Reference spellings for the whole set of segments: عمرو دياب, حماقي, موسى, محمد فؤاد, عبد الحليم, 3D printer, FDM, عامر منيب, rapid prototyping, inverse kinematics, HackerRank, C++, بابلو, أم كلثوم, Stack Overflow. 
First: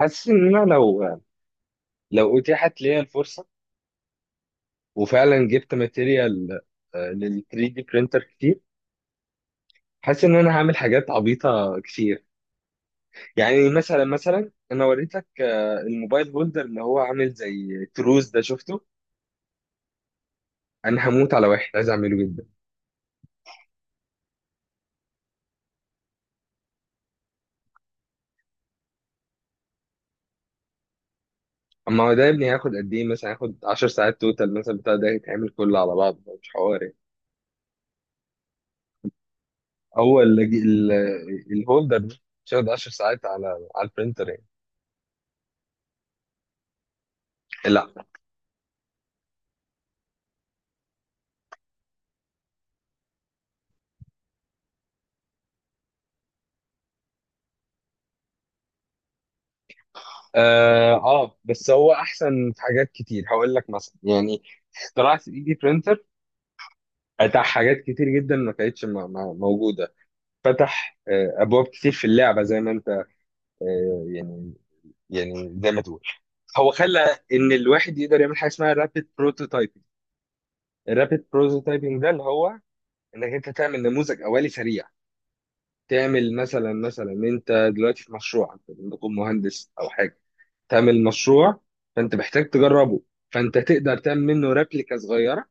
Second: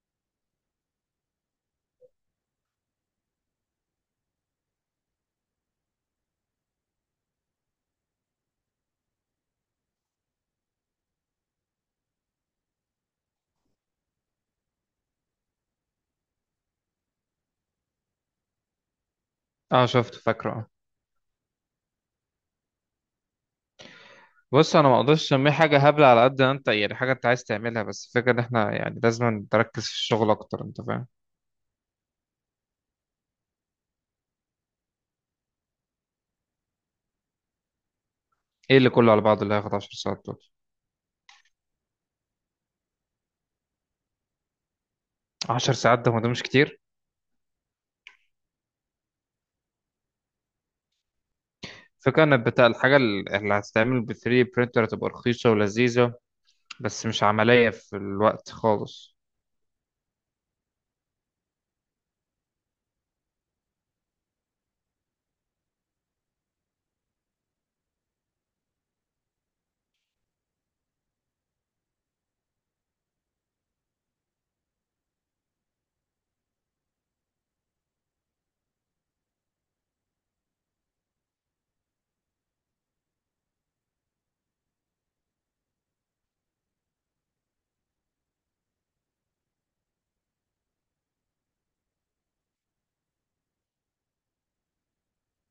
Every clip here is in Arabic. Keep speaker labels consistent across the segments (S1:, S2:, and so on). S1: حاسس ان انا لو اتيحت ليا الفرصه، وفعلا جبت ماتيريال لل 3 دي برينتر كتير. حاسس ان انا هعمل حاجات عبيطه كتير. يعني مثلا انا وريتك الموبايل هولدر اللي هو عامل زي تروز ده، شفته.
S2: اه شفت فاكره اه.
S1: انا هموت على واحد عايز اعمله جدا.
S2: بص انا ما اقدرش اسميه حاجه هبله على قد ما انت، يعني حاجه انت عايز تعملها، بس الفكره ان احنا يعني لازم نركز في الشغل اكتر، انت فاهم؟
S1: اما هو ده يا ابني هياخد قد ايه؟ مثلا هياخد 10 ساعات توتال مثلا، بتاع ده يتعمل كله على بعض، مش حوار يعني.
S2: ايه اللي كله على بعضه اللي هياخد 10
S1: هو
S2: ساعات دول؟
S1: الهولدر ده مش هياخد 10 ساعات على على البرينتر يعني.
S2: 10 ساعات ده، هو ده مش كتير؟
S1: لا.
S2: فكرة ان بتاع الحاجه اللي هتتعمل ب 3 برينتر هتبقى رخيصه ولذيذه، بس مش عمليه في الوقت خالص.
S1: اه، بس هو احسن في حاجات كتير. هقول لك مثلا يعني، اختراع 3 دي برينتر فتح حاجات كتير جدا ما كانتش موجوده. فتح ابواب كتير في اللعبه. زي ما انت، يعني، يعني زي ما تقول، هو خلى ان الواحد يقدر يعمل حاجه اسمها رابيد بروتوتايبنج. الرابيد بروتوتايبنج ده اللي هو انك انت تعمل نموذج اولي سريع. تعمل مثلا انت دلوقتي في مشروع، انت ممكن مهندس او حاجه، تعمل مشروع، فانت محتاج تجربه، فانت تقدر تعمل منه ريبليكا صغيره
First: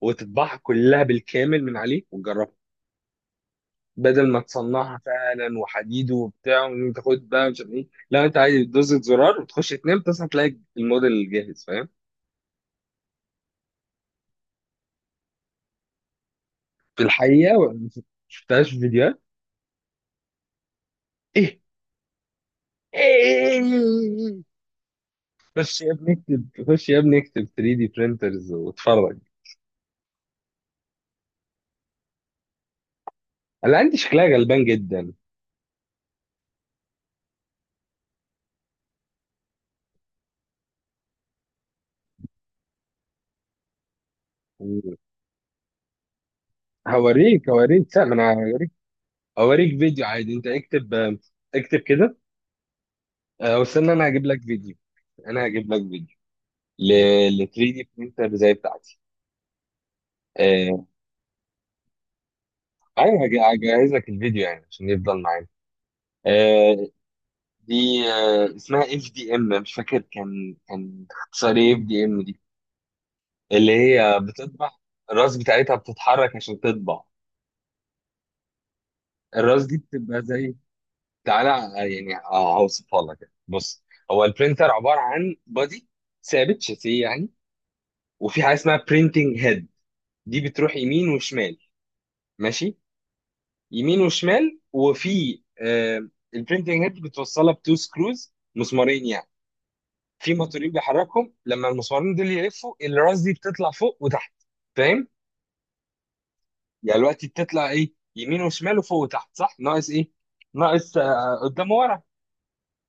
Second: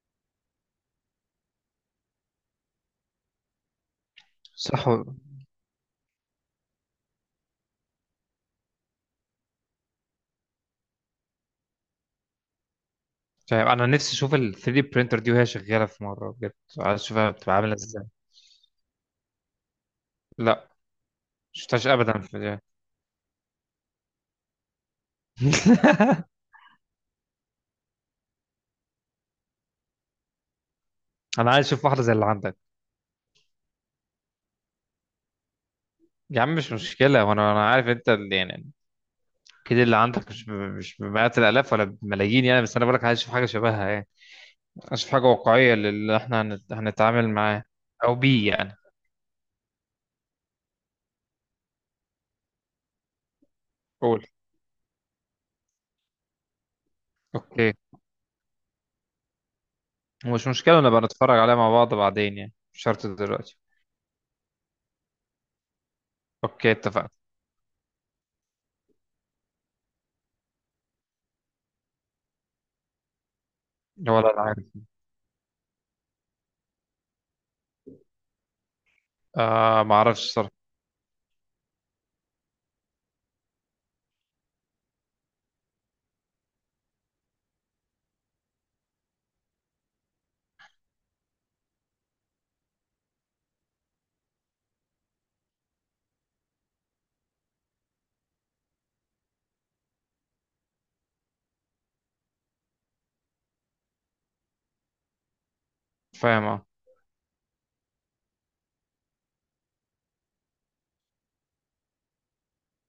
S1: وتطبعها كلها بالكامل من عليه وتجربها، بدل ما
S2: صح
S1: تصنعها
S2: ولا-
S1: فعلا وحديد وبتاع وتاخد بقى مش عارف ايه. لا انت عادي بتدوس زرار وتخش تنام، تصحى تلاقي الموديل جاهز. فاهم؟
S2: فاهم، انا نفسي اشوف ال 3 برينتر دي وهي شغاله في مره بجد. عايز
S1: في
S2: اشوفها بتبقى
S1: الحقيقه
S2: عامله
S1: ما
S2: ازاي.
S1: شفتهاش في فيديوهات.
S2: لا،
S1: ايه؟
S2: مشفتهاش ابدا في الفيديو.
S1: ايه؟ خش يا ابني اكتب، خش يا ابني اكتب 3 دي برينترز واتفرج.
S2: انا عايز اشوف واحده زي اللي عندك.
S1: انا عندي شكلها غلبان جدا.
S2: يا عم مش مشكلة، وانا عارف انت يعني اكيد اللي عندك مش بمئات الالاف ولا بملايين يعني، بس انا بقولك عايز اشوف حاجة شبهها يعني. عايز اشوف حاجة واقعية اللي احنا هنتعامل
S1: هوريك
S2: معاه
S1: هوريك لا ما
S2: او
S1: انا
S2: بيه يعني.
S1: اوريك فيديو عادي. انت اكتب، اكتب كده. واستنى انا
S2: قول.
S1: هجيب لك فيديو. انا هجيب لك فيديو ل 3
S2: اوكي،
S1: دي برينتر زي بتاعتي.
S2: مش مشكلة
S1: آه،
S2: نبقى نتفرج عليها مع بعض بعدين يعني، مش شرط
S1: ايوه،
S2: دلوقتي.
S1: هجهز لك الفيديو يعني عشان يفضل معانا.
S2: اوكي
S1: آه.
S2: اتفقنا.
S1: دي اسمها اف دي ام. مش فاكر كان اختصار ايه اف دي ام دي. اللي هي
S2: ولا العارف.
S1: بتطبع. الراس بتاعتها بتتحرك عشان تطبع. الراس دي
S2: آه ما
S1: بتبقى
S2: اعرفش صراحة.
S1: زي، تعالى يعني هوصفها لك، بص. هو البرينتر عبارة عن بادي ثابت، شاسيه يعني. وفي حاجه اسمها برينتنج هيد، دي بتروح يمين وشمال. ماشي؟ يمين وشمال. وفي البرينتنج هيد بتوصلها بتو سكروز، مسمارين يعني. في موتورين بيحركهم. لما المسمارين دول يلفوا الراس دي بتطلع فوق وتحت. فاهم؟
S2: فاهم اه.
S1: يعني دلوقتي بتطلع ايه؟ يمين وشمال وفوق وتحت، صح؟ ناقص ايه؟ ناقص قدام ورا.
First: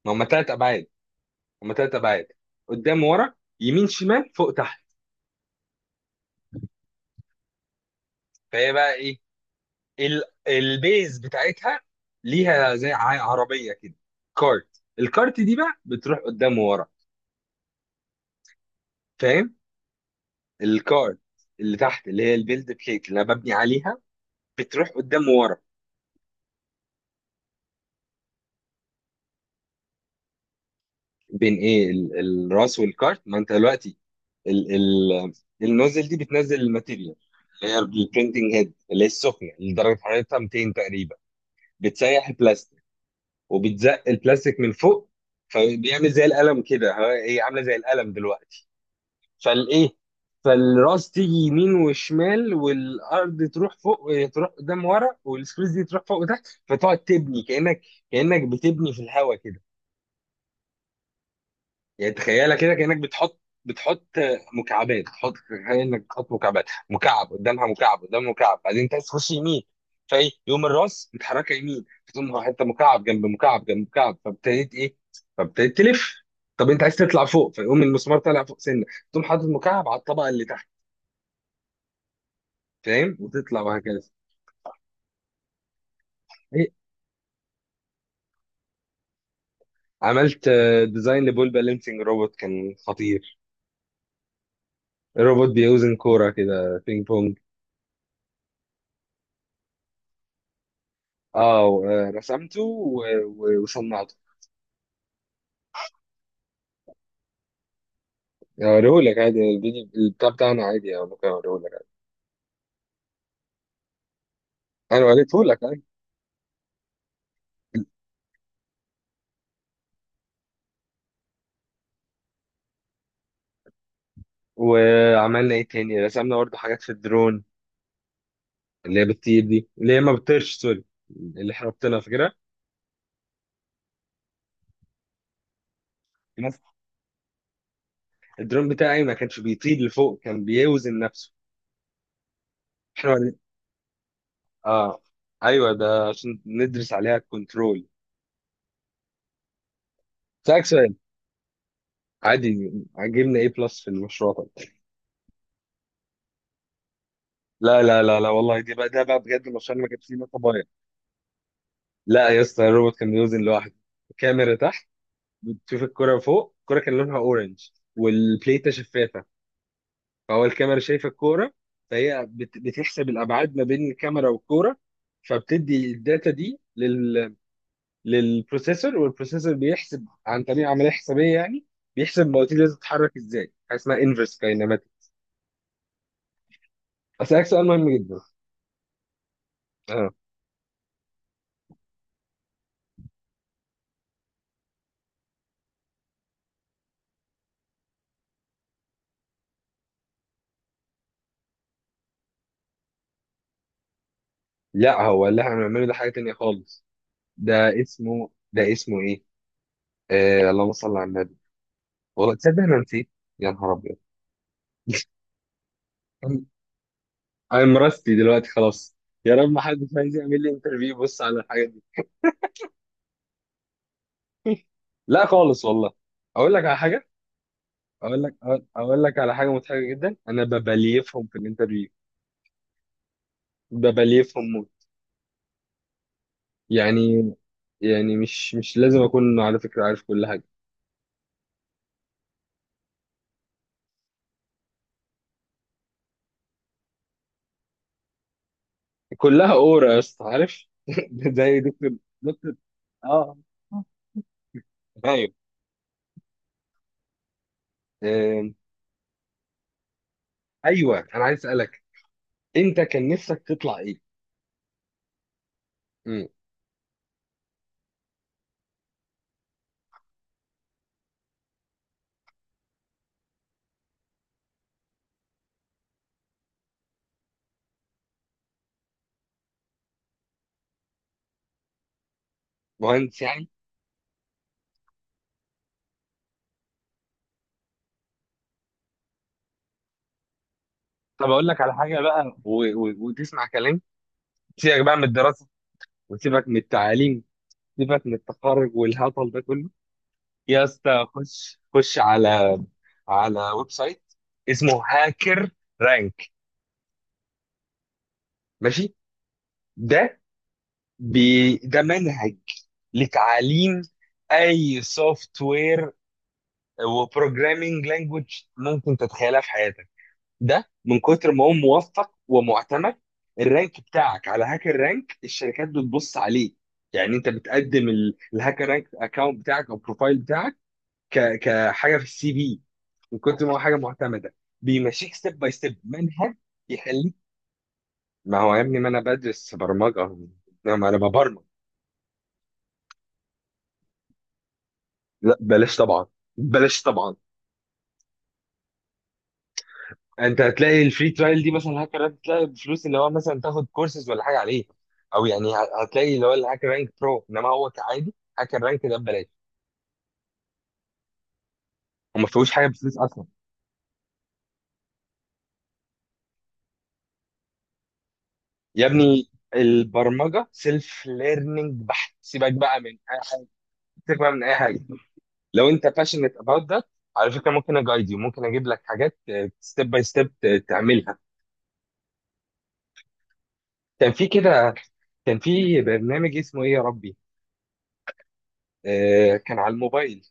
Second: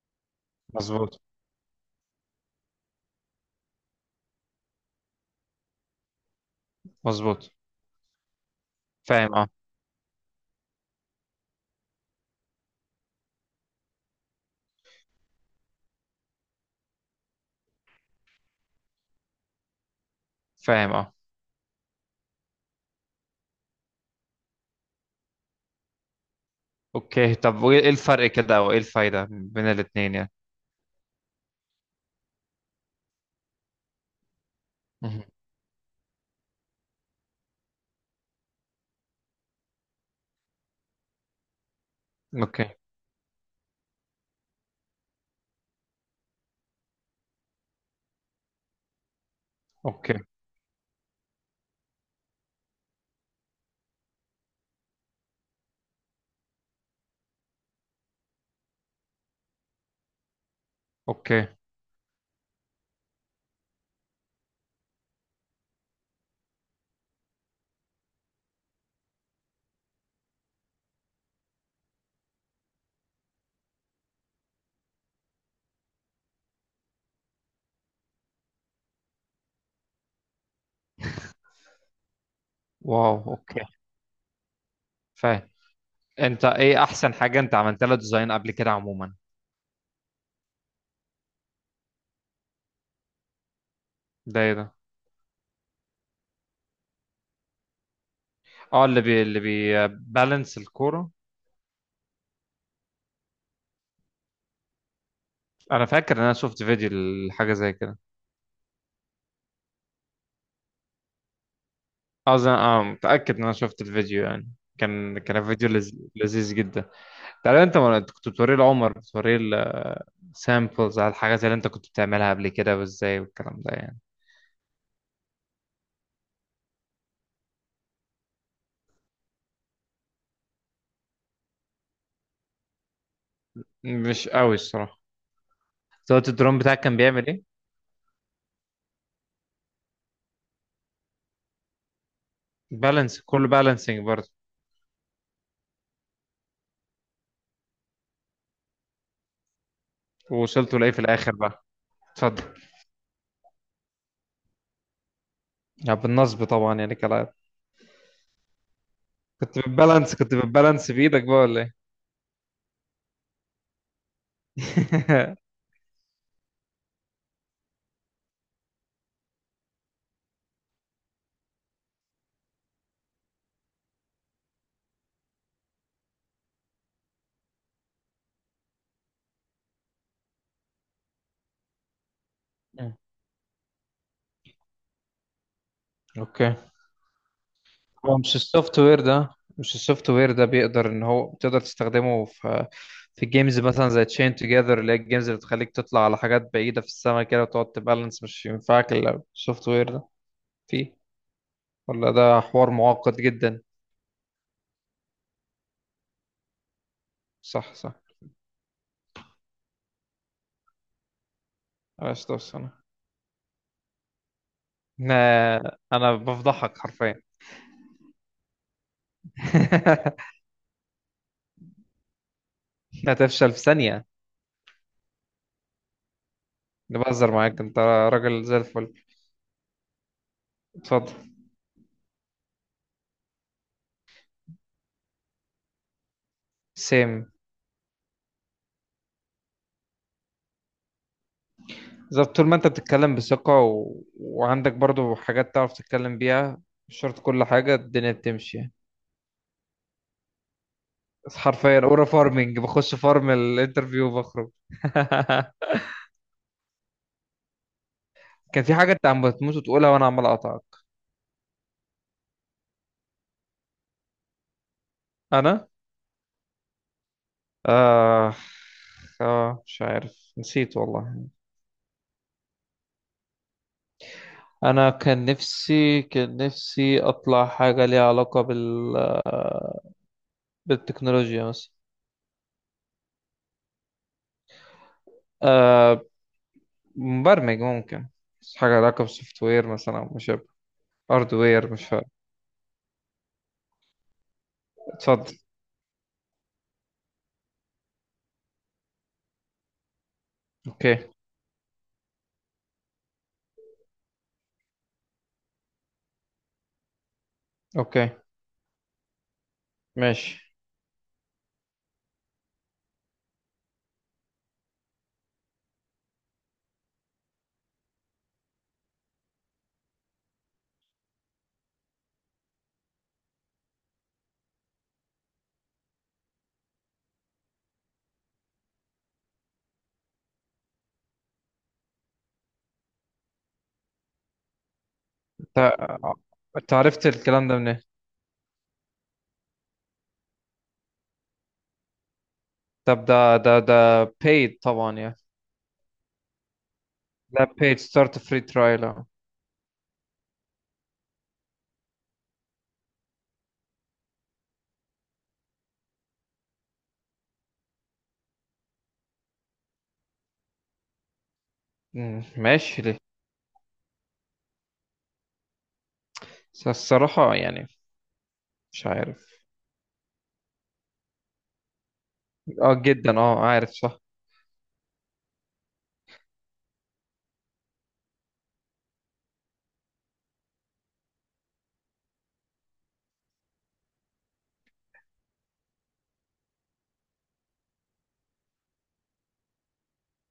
S1: ما هم ثلاث ابعاد.
S2: مظبوط.
S1: هم ثلاث ابعاد: قدام ورا، يمين شمال، فوق تحت.
S2: مظبوط.
S1: فهي بقى ايه،
S2: فاهم اه.
S1: البيز بتاعتها ليها زي عربيه كده، كارت. الكارت دي بقى بتروح قدام وورا. فاهم؟
S2: فاهم اه.
S1: الكارت اللي تحت، اللي هي البيلد بليت اللي انا ببني عليها، بتروح قدام وورا.
S2: اوكي، طب وايه الفرق كده، او ايه الفايدة بين الاتنين يعني؟
S1: بين ايه؟ الراس والكارت. ما انت دلوقتي، ال
S2: مهم.
S1: ال النوزل دي بتنزل الماتيريال، اللي هي البرينتنج هيد اللي هي السخنه اللي درجه حرارتها 200 تقريبا، بتسيح
S2: اوكي.
S1: البلاستيك وبتزق البلاستيك من فوق. فبيعمل زي القلم كده. هي عامله زي القلم دلوقتي. فالايه،
S2: اوكي.
S1: فالراس تيجي يمين وشمال، والارض تروح فوق تروح قدام ورا، والسبيس دي تروح فوق وتحت. فتقعد تبني كانك، كانك بتبني في الهواء كده.
S2: اوكي.
S1: يعني تخيلها كده، كانك بتحط مكعبات. تحط، تخيل انك بتحط مكعبات، مكعب قدامها مكعب قدام مكعب. بعدين انت عايز تخش يمين، فايه، يقوم الراس متحركه يمين، فتقوم حته مكعب جنب مكعب جنب مكعب، فابتديت ايه، فابتديت تلف. طب انت عايز تطلع فوق، فيقوم المسمار طالع فوق سنه، تقوم حاطط مكعب على الطبقه اللي تحت.
S2: واو
S1: فاهم؟ وتطلع
S2: اوكي.
S1: وهكذا.
S2: فاهم. انت
S1: إيه،
S2: ايه احسن حاجه انت عملت لها ديزاين قبل كده عموما؟
S1: عملت ديزاين لبول بالانسنج روبوت، كان خطير.
S2: ده ايه ده؟
S1: الروبوت بيوزن كورة كده، بينج بونج.
S2: اه اللي بيبالانس الكوره.
S1: اه رسمته وصنعته.
S2: انا فاكر ان انا شفت فيديو لحاجه زي كده.
S1: هوريهولك عادي الفيديو البتاع بتاعنا عادي، أو ممكن اوريهولك عادي.
S2: اظن اه، متاكد ان انا شفت الفيديو يعني.
S1: انا
S2: كان
S1: وريتهولك
S2: فيديو
S1: عادي.
S2: لذيذ جدا. تعالى انت، ما أنت كنت بتوريه لعمر، بتوريه السامبلز على الحاجات اللي انت كنت بتعملها قبل كده، وازاي، والكلام ده يعني.
S1: وعملنا ايه تاني؟ رسمنا برضه حاجات في الدرون، اللي هي بتطير دي، اللي هي ما بتطيرش، سوري، اللي احنا ربطنا فاكرها.
S2: مش قوي الصراحه. صوت الدرون بتاعك كان بيعمل ايه؟
S1: الدرون بتاعي ما كانش بيطير لفوق، كان بيوزن نفسه. احنا،
S2: بالانس، كله بالانسنج برضه.
S1: اه. ايوه، ده عشان ندرس عليها الكنترول. سألك
S2: ووصلت لايه
S1: سؤال:
S2: في الاخر بقى؟ اتفضل.
S1: عادي عجبنا ايه بلس في المشروع طب؟
S2: يعني بالنصب طبعا يعني كلا.
S1: لا لا لا لا، والله دي بقى، ده بقى بجد المشروع اللي ما كانش فيه
S2: كنت
S1: نقطه بايظه.
S2: بتبالانس بايدك بقى ولا ايه؟
S1: لا يا اسطى، الروبوت كان بيوزن لوحده. الكاميرا تحت بتشوف الكرة فوق. الكرة كان لونها اورنج، والبليتة شفافة، فهو الكاميرا شايفة الكرة. فهي بتحسب الابعاد ما بين الكاميرا والكرة، فبتدي الداتا دي لل للبروسيسور، والبروسيسور بيحسب عن طريق عمليه حسابيه يعني، بيحسب المواتير دي
S2: مم.
S1: بتتحرك ازاي. حاجه اسمها انفرس كاينماتيك.
S2: اوكي.
S1: اسالك سؤال مهم
S2: هو
S1: جدا.
S2: مش السوفت وير ده، مش السوفت
S1: اه.
S2: وير ده بيقدر ان هو تقدر تستخدمه في في جيمز مثلا زي تشين توجذر، اللي هي الجيمز اللي بتخليك تطلع على حاجات بعيدة في السماء كده وتقعد تبالانس، مش ينفعك الا السوفت وير ده فيه، ولا ده حوار معقد جدا؟
S1: لا هو اللي احنا بنعمله ده حاجه تانيه خالص.
S2: صح
S1: ده
S2: صح.
S1: اسمه ده اسمه ايه؟ آه، اللهم صل على النبي.
S2: معلش
S1: والله
S2: بس
S1: تصدق انا
S2: انا
S1: نسيت. يا نهار ابيض،
S2: انا أنا بفضحك حرفيا.
S1: انا راستي دلوقتي خلاص. يا رب ما حد عايز يعمل لي انترفيو، بص على الحاجه دي.
S2: هتفشل في ثانية.
S1: لا خالص والله. اقول لك على
S2: أنا
S1: حاجه،
S2: بهزر معاك انت،
S1: اقول لك
S2: راجل زي
S1: اقول
S2: الفل.
S1: أقول لك على حاجه مضحكه جدا: انا
S2: اتفضل.
S1: ببليفهم في الانترفيو. ببليفهم
S2: سيم.
S1: يعني، يعني مش لازم اكون على فكره عارف كل حاجه.
S2: بالظبط، طول ما انت بتتكلم بثقة وعندك برضو حاجات تعرف تتكلم بيها، مش شرط كل حاجة الدنيا بتمشي يعني.
S1: كلها اورا يا اسطى، عارف؟
S2: بس
S1: زي
S2: حرفيا
S1: دكتور،
S2: اورا
S1: دكتور.
S2: فارمنج، بخش فارم
S1: اه.
S2: الانترفيو وبخرج.
S1: ايوه. آم،
S2: كان في حاجة انت عم بتموت وتقولها وانا عمال اقطعك.
S1: ايوه انا عايز اسالك، انت كان نفسك تطلع ايه؟
S2: انا
S1: مم.
S2: آه... اه مش عارف، نسيت والله. انا كان نفسي اطلع حاجة ليها علاقة بالتكنولوجيا مثلا.
S1: مهندس يعني؟
S2: آه... مبرمج ممكن، بس حاجة لها علاقة بالسوفت وير مثلا، أو مش
S1: طب اقول لك
S2: هاردوير
S1: على
S2: مش
S1: حاجه
S2: فارق.
S1: بقى وتسمع كلام. سيبك بقى من
S2: اتفضل.
S1: الدراسه، وسيبك من التعليم، سيبك من التخرج والهطل ده كله. يا اسطى
S2: اوكي.
S1: خش على على ويب سايت اسمه هاكر رانك.
S2: اوكي
S1: ماشي؟ ده،
S2: ماشي.
S1: بي ده منهج لتعليم اي سوفت وير وبروجرامينج لانجوج ممكن تتخيلها في حياتك. ده من كتر ما هو موفق ومعتمد، الرانك بتاعك على هاكر رانك الشركات بتبص عليه. يعني انت بتقدم الهاكر رانك اكونت بتاعك او بروفايل بتاعك كحاجه في السي في، من كتر ما هو حاجه معتمده. بيمشيك ستيب باي
S2: انت
S1: ستيب منهج
S2: عرفت
S1: يخليك.
S2: الكلام ده منين؟
S1: ما هو يا ابني، ما انا بدرس برمجه، ما انا ببرمج.
S2: طب ده paid طبعا يعني؟
S1: لا بلاش طبعا، بلاش طبعا.
S2: لا، paid start free trial اه.
S1: انت هتلاقي الفري ترايل دي مثلا هاكر رانك، تلاقي بفلوس اللي هو مثلا تاخد كورسز ولا حاجه عليه، او يعني هتلاقي اللي هو الهاكر رانك برو، انما هو كعادي هاكر رانك ده ببلاش،
S2: مم،
S1: وما فيهوش حاجه
S2: ماشي
S1: بفلوس
S2: ليه.
S1: اصلا.
S2: بس الصراحة يعني
S1: يا
S2: مش
S1: ابني
S2: عارف.
S1: البرمجه سيلف ليرنينج بحت، سيبك
S2: اه
S1: بقى من اي
S2: جدا اه،
S1: حاجه،
S2: عارف صح.
S1: سيبك بقى من اي حاجه. لو انت باشنت اباوت ده، على فكره ممكن اجايد يو، ممكن اجيب لك حاجات ستيب باي ستيب تعملها. كان في كده، كان في برنامج اسمه ايه يا ربي؟ كان على الموبايل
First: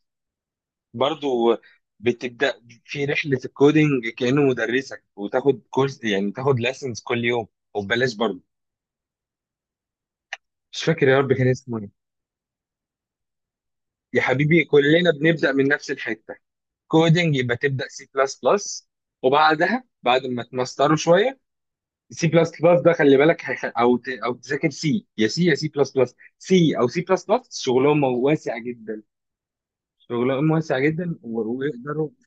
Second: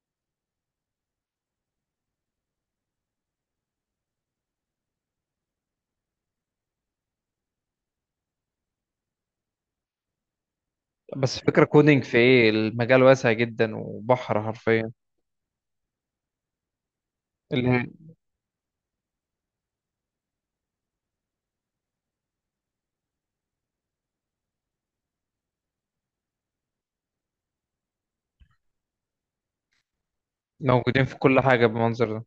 S1: برضو، بتبدأ في رحلة الكودينج كأنه مدرسك وتاخد كورس يعني، تاخد ليسنز كل يوم، وببلاش برضو. مش فاكر يا رب
S2: بس
S1: كان
S2: فكرة
S1: اسمه ايه.
S2: كودينج في ايه؟ المجال واسع جدا
S1: يا
S2: وبحر
S1: حبيبي
S2: حرفيا.
S1: كلنا بنبدأ من نفس الحتة. كودينج يبقى
S2: اللي هي
S1: تبدأ سي بلس بلس، وبعدها بعد ما تمستروا شوية سي بلس بلس ده خلي بالك هيخ- او ت... او تذاكر سي، يا سي، يا سي بلس بلس. سي او سي بلس بلس شغلهم واسع جدا، شغلهم واسع
S2: موجودين
S1: جدا
S2: في كل حاجة
S1: ويقدروا،
S2: بالمنظر ده.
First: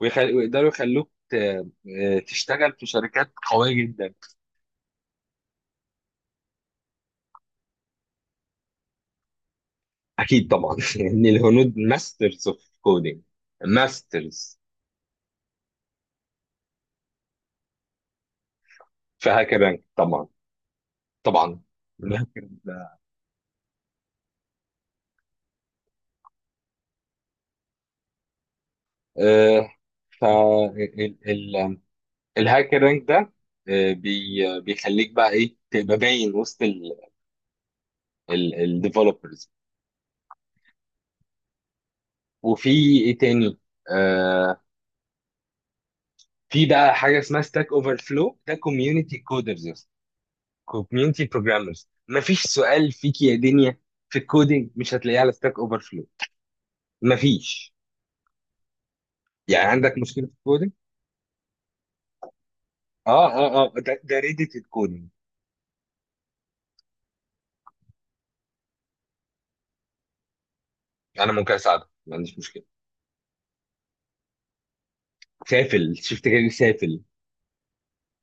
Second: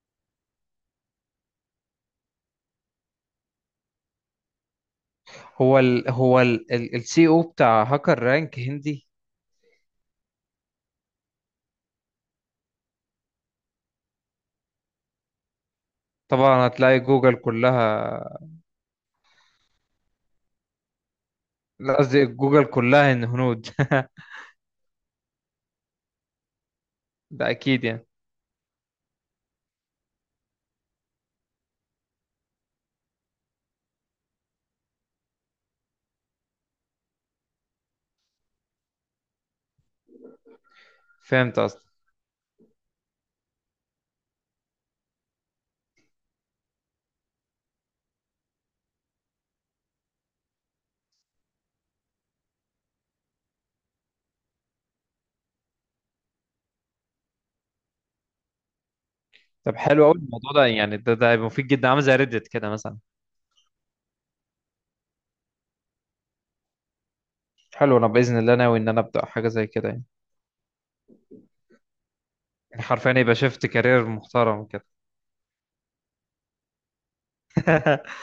S1: ويقدروا يخلوك ت... آه، تشتغل في شركات قوية جدا.
S2: هو السي او بتاع هاكر رانك هندي؟
S1: اكيد طبعا، ان الهنود ماسترز اوف كودينج، ماسترز.
S2: طبعا، هتلاقي جوجل كلها.
S1: في هاكر رانك طبعا، طبعا.
S2: لا، قصدي
S1: الهاكر
S2: جوجل
S1: ده،
S2: كلها إن هنود. ده اكيد يعني.
S1: آه. ف الهاكر رانك ده، بي بيخليك بقى ايه، تبقى باين وسط الديفلوبرز.
S2: فهمت قصدي؟
S1: وفي ايه تاني، آه، في بقى حاجه اسمها ستاك اوفر فلو، ده كوميونتي كودرز، كوميونتي بروجرامرز. مفيش سؤال فيك يا دنيا في الكودينج مش هتلاقيه على ستاك اوفر فلو، مفيش. يعني
S2: طب
S1: عندك
S2: حلو قوي
S1: مشكله في
S2: الموضوع ده
S1: الكودينج.
S2: يعني، ده هيبقى مفيد جدا، عامل زي ريدت كده مثلا.
S1: اه اه اه، ده ده ريدت الكودينج.
S2: حلو، انا باذن الله ناوي ان انا ابدا حاجه زي كده يعني.
S1: انا ممكن اساعدك، ما عنديش مشكله.
S2: يعني حرفيا يبقى شفت كارير محترم كده.
S1: سافل، شفت كده؟ سافل.